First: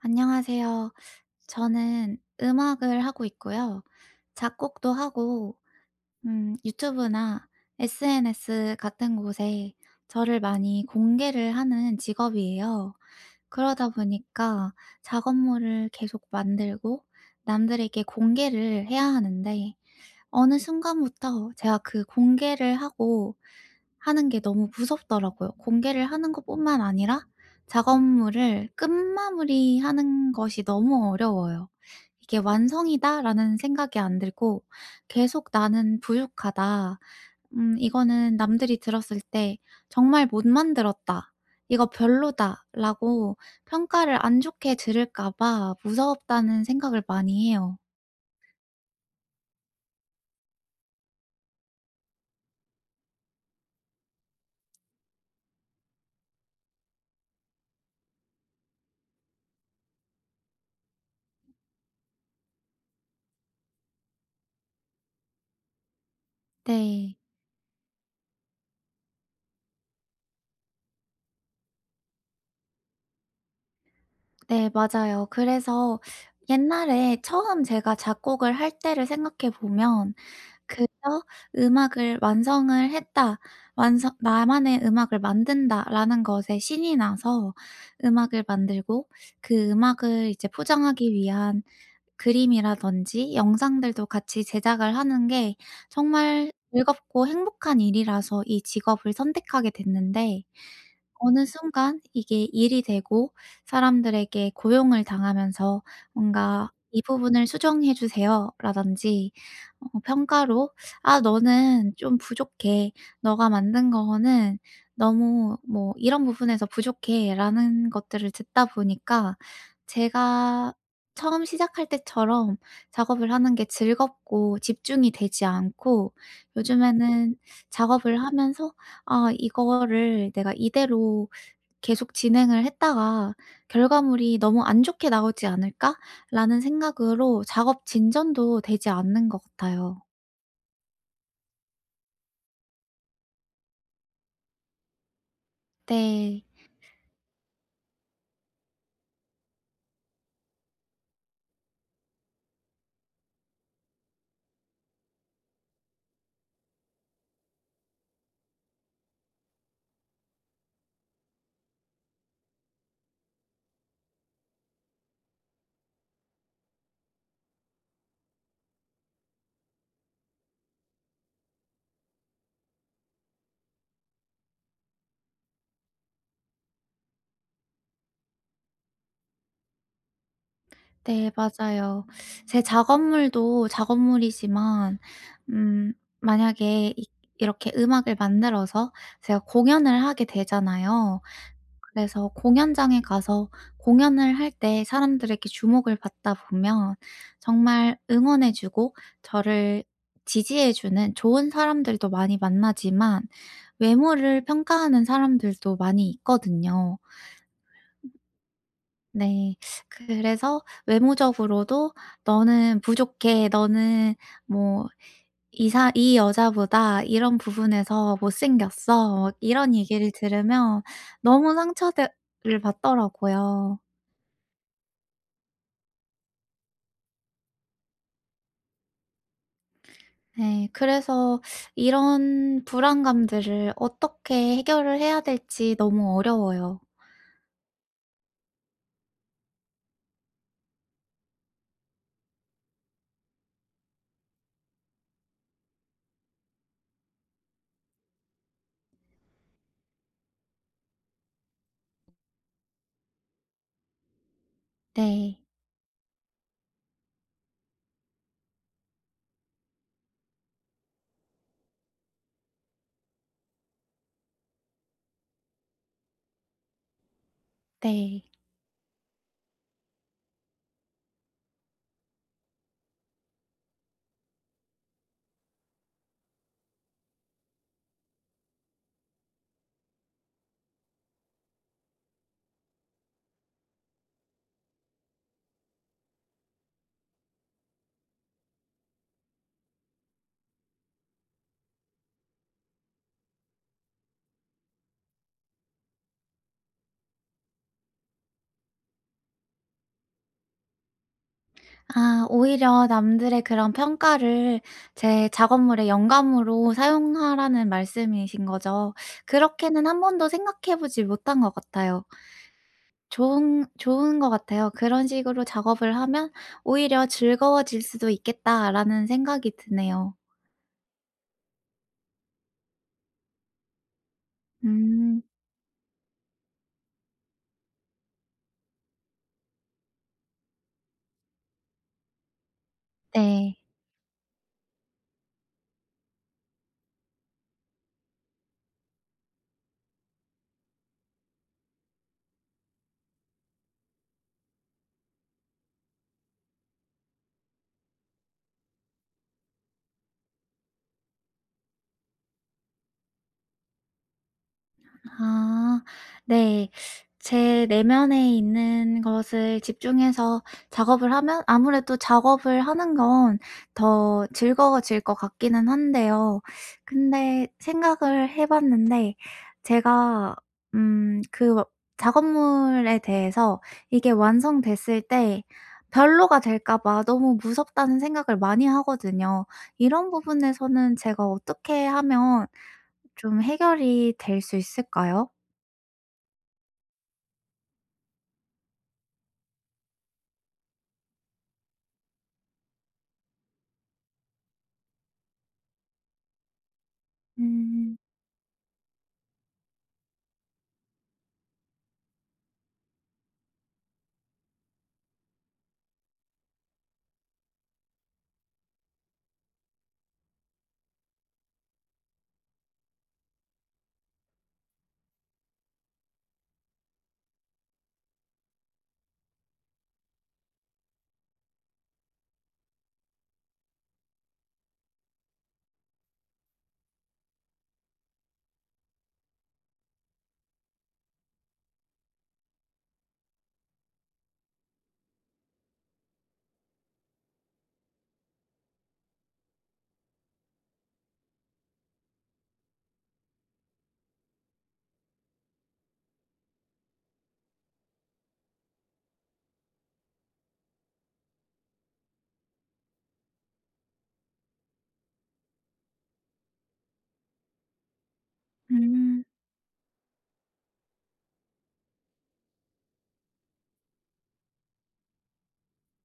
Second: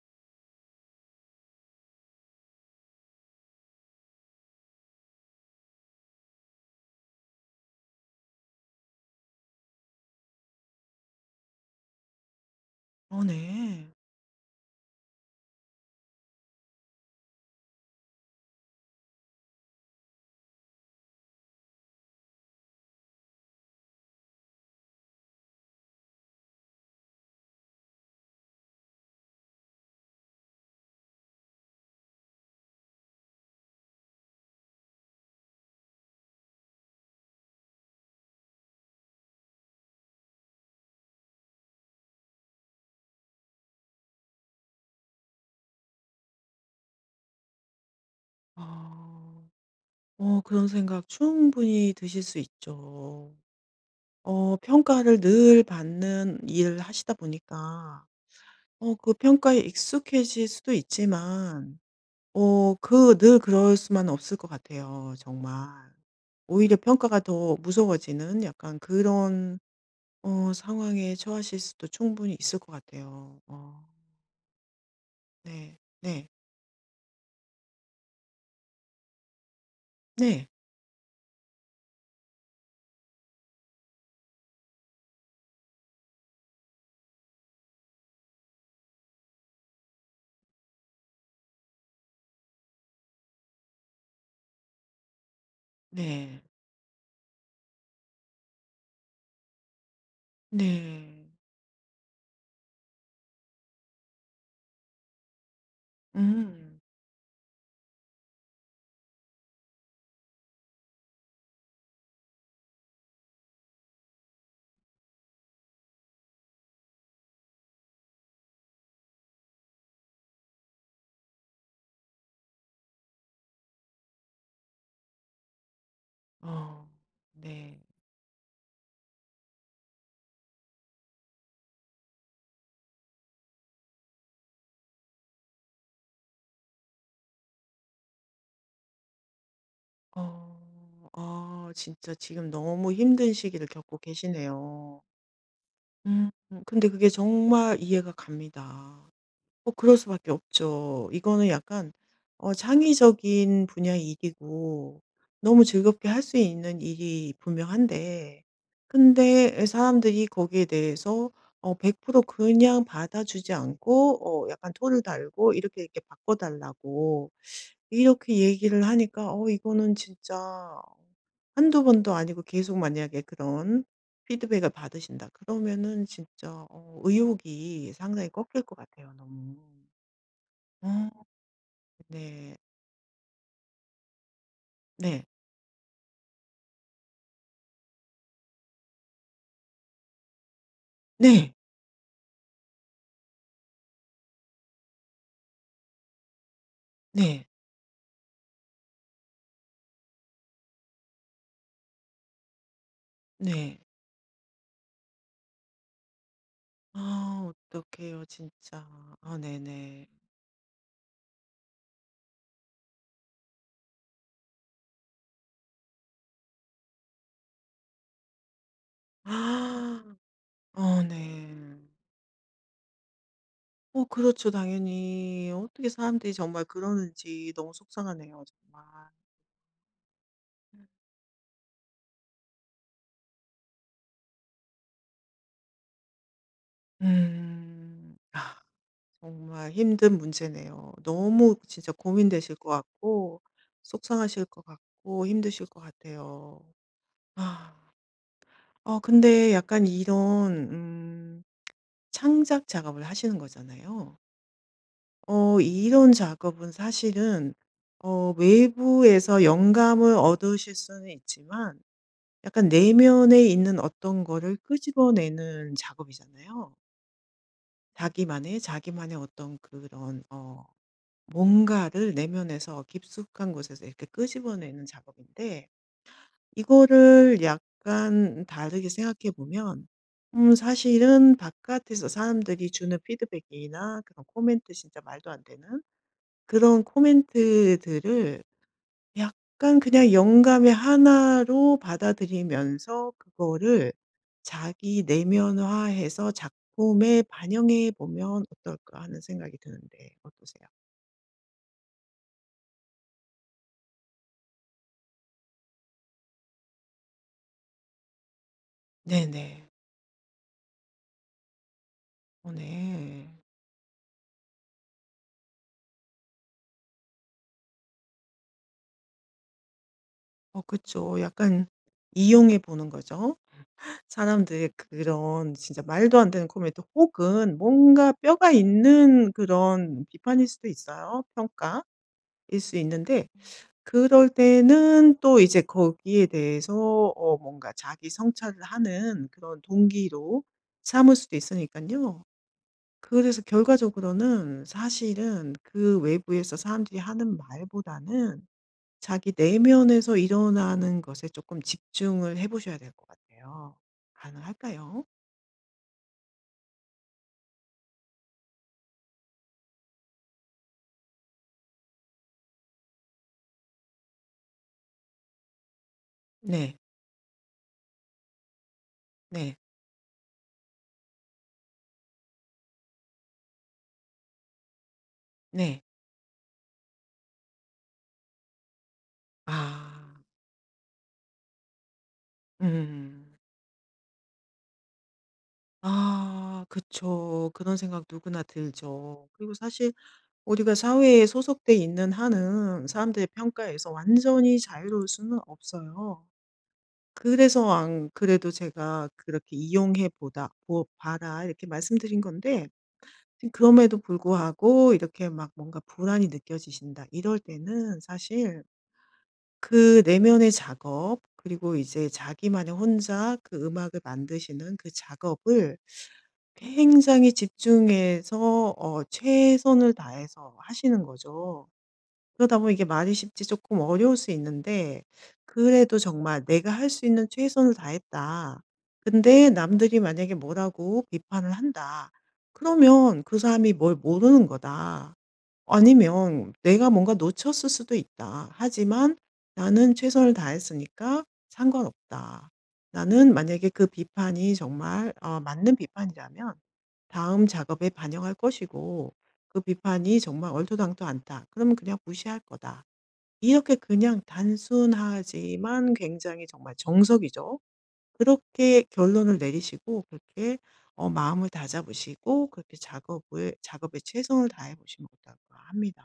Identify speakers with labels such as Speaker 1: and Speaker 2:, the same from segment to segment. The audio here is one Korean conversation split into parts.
Speaker 1: 안녕하세요. 저는 음악을 하고 있고요. 작곡도 하고, 유튜브나 SNS 같은 곳에 저를 많이 공개를 하는 직업이에요. 그러다
Speaker 2: 네.
Speaker 1: 보니까 작업물을 계속 만들고 남들에게 공개를 해야 하는데, 어느 순간부터 제가 그 공개를 하고 하는 게 너무 무섭더라고요. 공개를 하는 것뿐만 아니라 작업물을 끝마무리하는 것이 너무 어려워요. 이게 '완성이다.'라는 생각이 안 들고 계속 '나는 부족하다. 이거는 남들이 들었을 때 '정말 못 만들었다. 이거 별로다.'라고 평가를 안 좋게 들을까 봐 무섭다는 생각을 많이 해요.
Speaker 2: 아. 그런 생각 충분히 드실 수 있죠. 평가를 늘 받는 일을 하시다 보니까 그 평가에 익숙해질 수도 있지만 그 늘 그럴 수만은 없을 것 같아요 정말. 오히려
Speaker 1: 네.
Speaker 2: 평가가 더 무서워지는 약간 그런 상황에 처하실 수도 충분히 있을 것 같아요.
Speaker 1: 네 맞아요.
Speaker 2: 네.
Speaker 1: 그래서
Speaker 2: 네.
Speaker 1: 옛날에 처음 제가 작곡을 할 때를 생각해 보면
Speaker 2: 네.
Speaker 1: 그저 '음악을 완성을 했다. 완성 나만의 음악을 만든다.'라는 것에 신이 나서 음악을 만들고 그 음악을 이제 포장하기 위한 그림이라든지 영상들도 같이 제작을 하는 게
Speaker 2: 네.
Speaker 1: 정말 즐겁고 행복한 일이라서 이 직업을 선택하게 됐는데
Speaker 2: 네.
Speaker 1: 어느 순간 이게 일이 되고 사람들에게 고용을 당하면서 뭔가
Speaker 2: 음.
Speaker 1: "이 부분을 수정해 주세요."라든지 어 평가로 "아 너는 좀 부족해. 너가 만든 거는 너무 뭐 이런 부분에서 부족해."라는 것들을 듣다 보니까 제가 처음 시작할 때처럼 작업을 하는 게 즐겁고 집중이 되지 않고
Speaker 2: 어.
Speaker 1: 요즘에는
Speaker 2: 네.
Speaker 1: 작업을 하면서 아 이거를 내가 이대로 계속 진행을 했다가 '결과물이 너무 안 좋게 나오지 않을까?'라는 생각으로 작업 진전도 되지 않는 것 같아요.
Speaker 2: 어. 아, 진짜 지금 너무 힘든 시기를 겪고 계시네요. 음.
Speaker 1: 네.
Speaker 2: 근데 그게 정말 이해가 갑니다. 그럴 수밖에 없죠. 이거는 약간 창의적인 분야의 일이고 너무 즐겁게 할 수 있는 일이 분명한데 근데 예 사람들이 거기에 대해서 100% 그냥 받아주지 않고 약간 토를 달고 이렇게 이렇게 바꿔 달라고 이렇게 얘기를 하니까 이거는 진짜 한두 번도 아니고 계속 만약에 그런 피드백을 받으신다 그러면은 진짜 의욕이 상당히 꺾일 것 같아요 너무. 어.
Speaker 1: 네 맞아요.
Speaker 2: 네.
Speaker 1: 제 작업물도 작업물이지만
Speaker 2: 네.
Speaker 1: 음 만약에 이 이렇게 음악을 만들어서 제가 공연을 하게 되잖아요.
Speaker 2: 네.
Speaker 1: 그래서 공연장에 가서 공연을 할 때 사람들에게 주목을 받다 보면
Speaker 2: 네.
Speaker 1: 정말 응원해 주고 저를 지지해 주는 좋은 사람들도 많이 만나지만
Speaker 2: 네.
Speaker 1: 외모를 평가하는 사람들도 많이 있거든요.
Speaker 2: 아 어떡해요 진짜. 아
Speaker 1: 네.
Speaker 2: 네네.
Speaker 1: 그래서 외모적으로도 "너는 부족해. 너는 뭐 이사 이 여자보다 이런 부분에서 못생겼어." 막 이런
Speaker 2: 아,
Speaker 1: 얘기를 들으면 너무
Speaker 2: 네.
Speaker 1: 상처를 받더라고요.
Speaker 2: 그렇죠 당연히. 어떻게 사람들이 정말 그러는지 너무 속상하네요 정말.
Speaker 1: 네. 그래서 이런 불안감들을 어떻게 해결을 해야 될지 너무 어려워요.
Speaker 2: 음. 아. 정말 힘든 문제네요. 너무 진짜 고민되실 것 같고, 속상하실 것 같고, 힘드실 것 같아요. 아, 근데 약간 이런, 창작 작업을 하시는 거잖아요.
Speaker 1: 네.
Speaker 2: 이런 작업은 사실은, 외부에서 영감을 얻으실 수는 있지만, 약간 내면에 있는 어떤 거를 끄집어내는 작업이잖아요.
Speaker 1: 네.
Speaker 2: 자기만의, 자기만의 어떤 그런, 뭔가를 내면에서 깊숙한 곳에서 이렇게 끄집어내는 작업인데 이거를 약간 다르게 생각해 보면 사실은 바깥에서 사람들이 주는 피드백이나 그런 코멘트 진짜 말도 안 되는 그런 코멘트들을 약간 그냥 영감의 하나로 받아들이면서 그거를 자기 내면화해서 작품에 반영해 보면 어떨까 하는 생각이 드는데 어떠세요?
Speaker 1: 아 오히려 남들의 그런 평가를 제 작업물의 영감으로 사용하라는 말씀이신 거죠.
Speaker 2: 네네.
Speaker 1: 그렇게는 한 번도 생각해 보지 못한 것 같아요.
Speaker 2: 네.
Speaker 1: 좋은 것 같아요. '그런 식으로 작업을 하면 오히려 즐거워질 수도 있겠다.'라는 생각이 드네요.
Speaker 2: 그쵸. 약간 이용해 보는 거죠. 사람들의
Speaker 1: 음
Speaker 2: 그런 진짜 말도 안 되는 코멘트 혹은 뭔가 뼈가 있는 그런 비판일 수도 있어요. 평가일 수 있는데
Speaker 1: 네.
Speaker 2: 그럴 때는 또 이제 거기에 대해서 뭔가 자기 성찰을 하는 그런 동기로 삼을 수도 있으니까요. 그래서 결과적으로는 사실은 그 외부에서 사람들이 하는 말보다는 자기 내면에서 일어나는 것에 조금 집중을 해 보셔야 될 것 같아요. 가능할까요?
Speaker 1: 아 네. 제 내면에 있는 것을 집중해서 작업을 하면 아무래도 작업을 하는 건 더 즐거워질 것 같기는 한데요.
Speaker 2: 네.
Speaker 1: 근데 생각을 해 봤는데
Speaker 2: 네.
Speaker 1: 제가 그 작업물에 대해서 이게 완성됐을 때
Speaker 2: 네.
Speaker 1: 별로가 될까 봐 너무 무섭다는 생각을 많이 하거든요. 이런
Speaker 2: 아.
Speaker 1: 부분에서는 제가 어떻게 하면
Speaker 2: 음.
Speaker 1: 좀 해결이 될 수 있을까요?
Speaker 2: 아 그쵸. 그런 생각 누구나 들죠. 그리고 사실 우리가 사회에 소속돼 있는 한은 사람들의 평가에서 완전히 자유로울 수는 없어요. 그래서
Speaker 1: 음.
Speaker 2: 안 그래도 제가 그렇게 "이용해 보다 보 봐라." 이렇게 말씀드린 건데 그럼에도 불구하고 이렇게 막 뭔가 불안이 느껴지신다. 이럴 때는 사실 그 내면의 작업 그리고 이제 자기만의 혼자 그 음악을 만드시는 그 작업을 굉장히 집중해서 최선을 다해서 하시는 거죠. 그러다 보면 이게 말이 쉽지 조금 어려울 수 있는데 그래도 정말 '내가 할 수 있는 최선을 다했다. 근데 남들이 만약에 뭐라고 비판을 한다.' 그러면 그 사람이 뭘 모르는 거다. 아니면 '내가 뭔가 놓쳤을 수도 있다. 하지만 나는 최선을 다했으니까 상관없다. 나는 만약에 그 비판이 정말 맞는 비판이라면 다음 작업에 반영할 것이고 그 비판이 정말 얼토당토 않다. 그러면 그냥 무시할 거다.' 이렇게 그냥 단순하지만 굉장히 정말 정석이죠. 그렇게
Speaker 1: 음.
Speaker 2: 결론을 내리시고 그렇게 마음을 다잡으시고 그렇게 작업을 작업에 최선을 다해 보시면 어떨까 합니다.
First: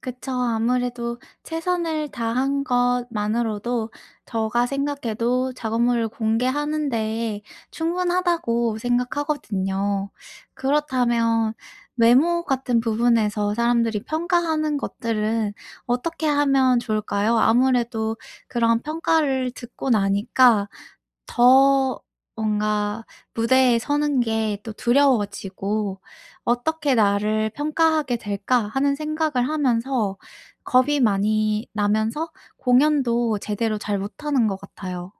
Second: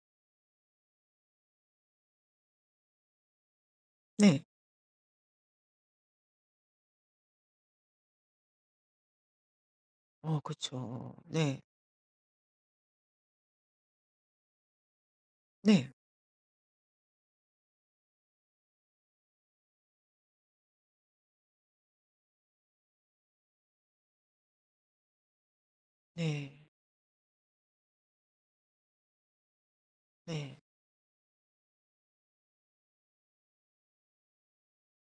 Speaker 1: 그쵸. 아무래도 최선을 다한 것만으로도
Speaker 2: 네.
Speaker 1: 제가 생각해도 작업물을 공개하는 데 충분하다고 생각하거든요.
Speaker 2: 그쵸.
Speaker 1: 그렇다면
Speaker 2: 네.
Speaker 1: 외모 같은 부분에서 사람들이 평가하는 것들은
Speaker 2: 네.
Speaker 1: 어떻게 하면 좋을까요? 아무래도 그런 평가를 듣고 나니까 더 뭔가 무대에 서는 게 또 두려워지고
Speaker 2: 네.
Speaker 1: '어떻게 나를 평가하게 될까?' 하는 생각을 하면서
Speaker 2: 네.
Speaker 1: 겁이 많이 나면서 공연도 제대로 잘 못하는 것 같아요.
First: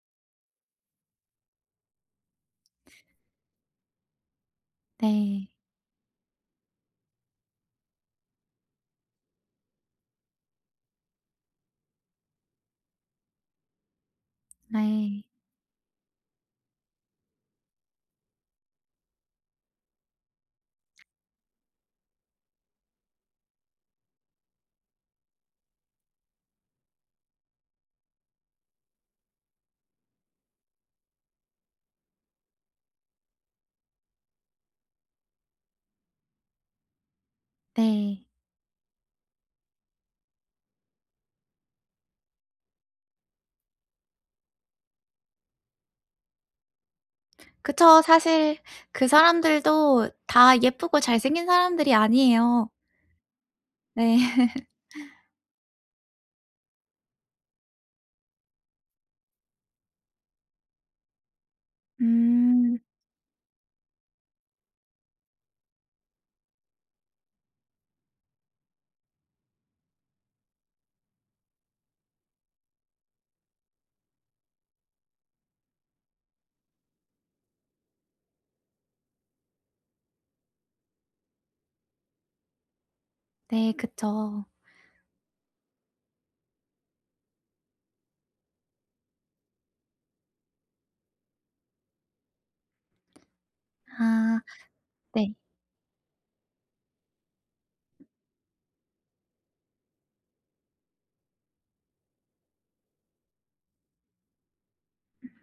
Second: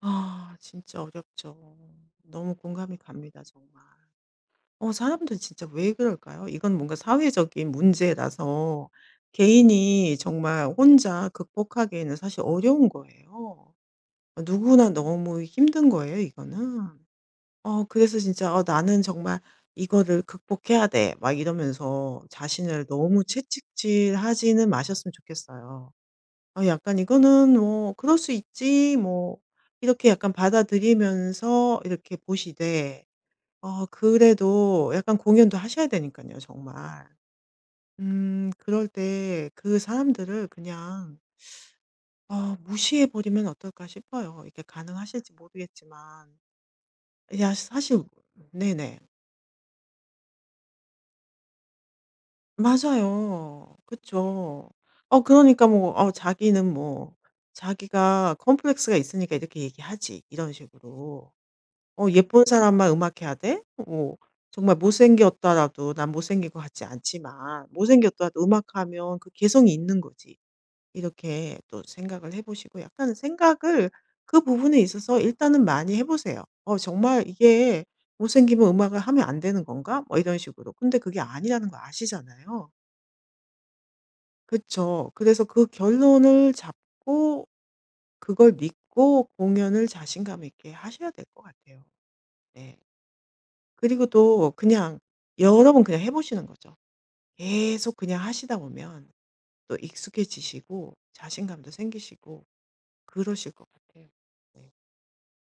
Speaker 2: 아 진짜 어렵죠. 너무 공감이 갑니다 정말. 사람들
Speaker 1: 네.
Speaker 2: 진짜 왜 그럴까요? 이건 뭔가 사회적인 문제라서 개인이 정말 혼자 극복하기에는 사실 어려운 거예요. 누구나
Speaker 1: 네.
Speaker 2: 너무 힘든 거예요 이거는. 그래서 진짜 나는 정말 이거를 극복해야 돼.' 막 이러면서 자신을 너무 채찍질하지는 마셨으면 좋겠어요. 아 약간 이거는 뭐 '그럴 수 있지.' 뭐 이렇게 약간 받아들이면서 이렇게 보시되 그래도 약간 공연도 하셔야 되니까요 정말.
Speaker 1: 네.
Speaker 2: 그럴 때 그 사람들을 그냥 무시해 버리면 어떨까 싶어요. 이게 가능하실지 모르겠지만. 야 사실
Speaker 1: 그쵸. 사실
Speaker 2: 네네.
Speaker 1: 그 사람들도 다 예쁘고 잘생긴 사람들이 아니에요.
Speaker 2: 맞아요.
Speaker 1: 네.
Speaker 2: 그쵸. 그러니까 뭐 자기는 뭐 자기가 "컴플렉스가 있으니까 이렇게 얘기하지." 이런 식으로. 예쁜
Speaker 1: 음.
Speaker 2: 사람만 음악해야 돼? 정말 못생겼다라도 난 못생긴 것 같지 않지만 못생겼다라도 음악하면 그 개성이 있는 거지. 이렇게 또 생각을 해 보시고 약간 생각을 그 부분에 있어서 일단은 많이 해 보세요. 정말 이게 못생기면 음악을 하면 안 되는 건가?' 뭐 이런 식으로. 근데 그게 아니라는 거 아시잖아요.
Speaker 1: 네. 그쵸.
Speaker 2: 그쵸. 그래서 그 결론을 잡고 그걸 믿고 공연을 자신감 있게 하셔야 될 것 같아요. 네. 그리고
Speaker 1: 아
Speaker 2: 또 그냥
Speaker 1: 네.
Speaker 2: 여러 번 그냥 해 보시는 거죠. 계속 그냥 하시다 보면 또 익숙해지시고 자신감도 생기시고 그러실 것 같아요. 네.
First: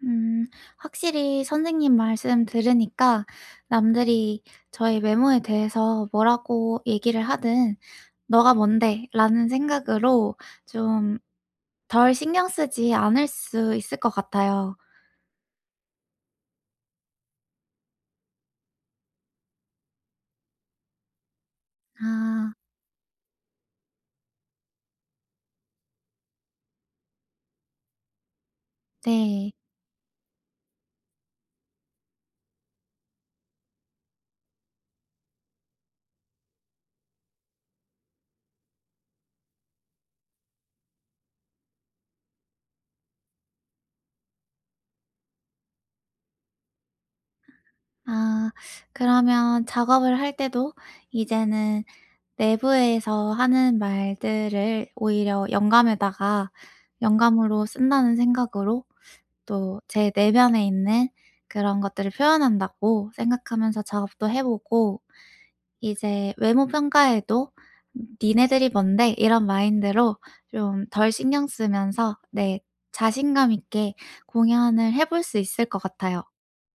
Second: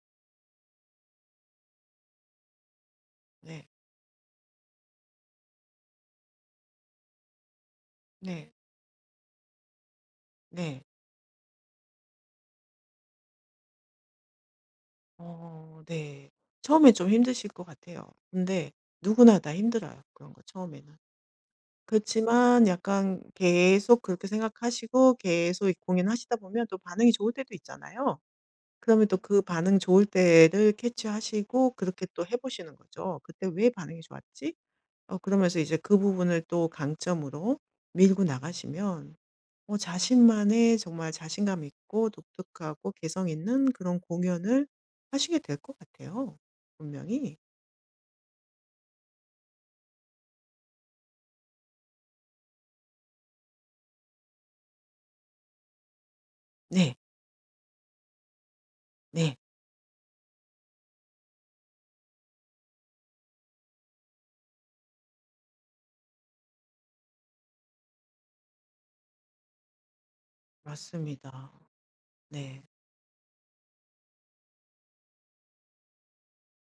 Speaker 1: 음 확실히 선생님 말씀 들으니까
Speaker 2: 네.
Speaker 1: 남들이 저의 외모에 대해서 뭐라고 얘기를 하든
Speaker 2: 네. 네.
Speaker 1: '너가 뭔데.' 라는 생각으로
Speaker 2: 네.
Speaker 1: 좀 덜 신경 쓰지 않을 수 있을 것 같아요.
Speaker 2: 네. 처음에 좀 힘드실 것 같아요. 근데 누구나 다 힘들어요, 그런 거 처음에는.
Speaker 1: 아
Speaker 2: 그렇지만 약간 계속 그렇게 생각하시고 계속 고민하시다 보면 또 반응이 좋을 때도 있잖아요. 그러면 또 그
Speaker 1: 네.
Speaker 2: 반응 좋을 때를 캐치하시고 그렇게 또 해 보시는 거죠. '그때 왜 반응이 좋았지?' 그러면서 이제 그 부분을 또 강점으로 밀고 나가시면 자신만의 정말 자신감 있고 독특하고 개성 있는 그런 공연을 하시게 될 것 같아요 분명히.
Speaker 1: 아 그러면 작업을 할 때도 이제는 내부에서 하는 말들을 오히려 영감에다가
Speaker 2: 네.
Speaker 1: 영감으로 쓴다는 생각으로
Speaker 2: 네.
Speaker 1: 또 제 내면에 있는 그런 것들을 표현한다고 생각하면서 작업도 해 보고 이제 외모 평가에도 '니네들이 뭔데?' 이런 마인드로 좀 덜 신경
Speaker 2: 맞습니다.
Speaker 1: 쓰면서 네
Speaker 2: 네.
Speaker 1: 자신감 있게 공연을 해볼 수 있을 것 같아요.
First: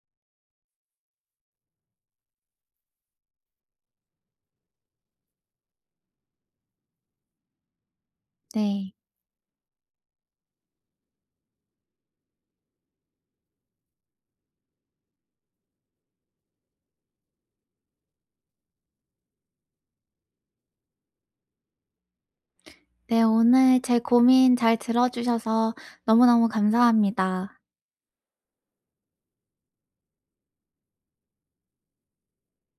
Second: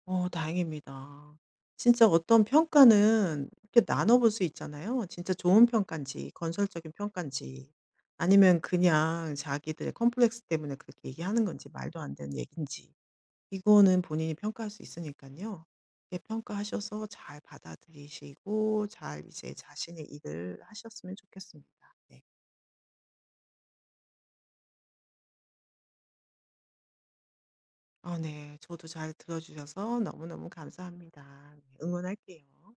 Speaker 2: 다행입니다. 진짜 어떤 평가는 이렇게 나눠볼 수 있잖아요. 진짜 좋은 평가인지 건설적인 평가인지 아니면
Speaker 1: 네.
Speaker 2: 그냥 자기들의 컴플렉스 때문에 그렇게 얘기하는 건지 말도 안 되는 얘기인지 이거는 본인이 평가할 수 있으니까요. 이렇게 평가하셔서 잘 받아들이시고 잘 이제 자신의 일을 하셨으면 좋겠습니다. 네.
Speaker 1: 네 오늘 제 고민 잘 들어 주셔서 너무너무 감사합니다.
Speaker 2: 아 네. 저도 잘 들어주셔서 너무너무 감사합니다. 네. 응원할게요.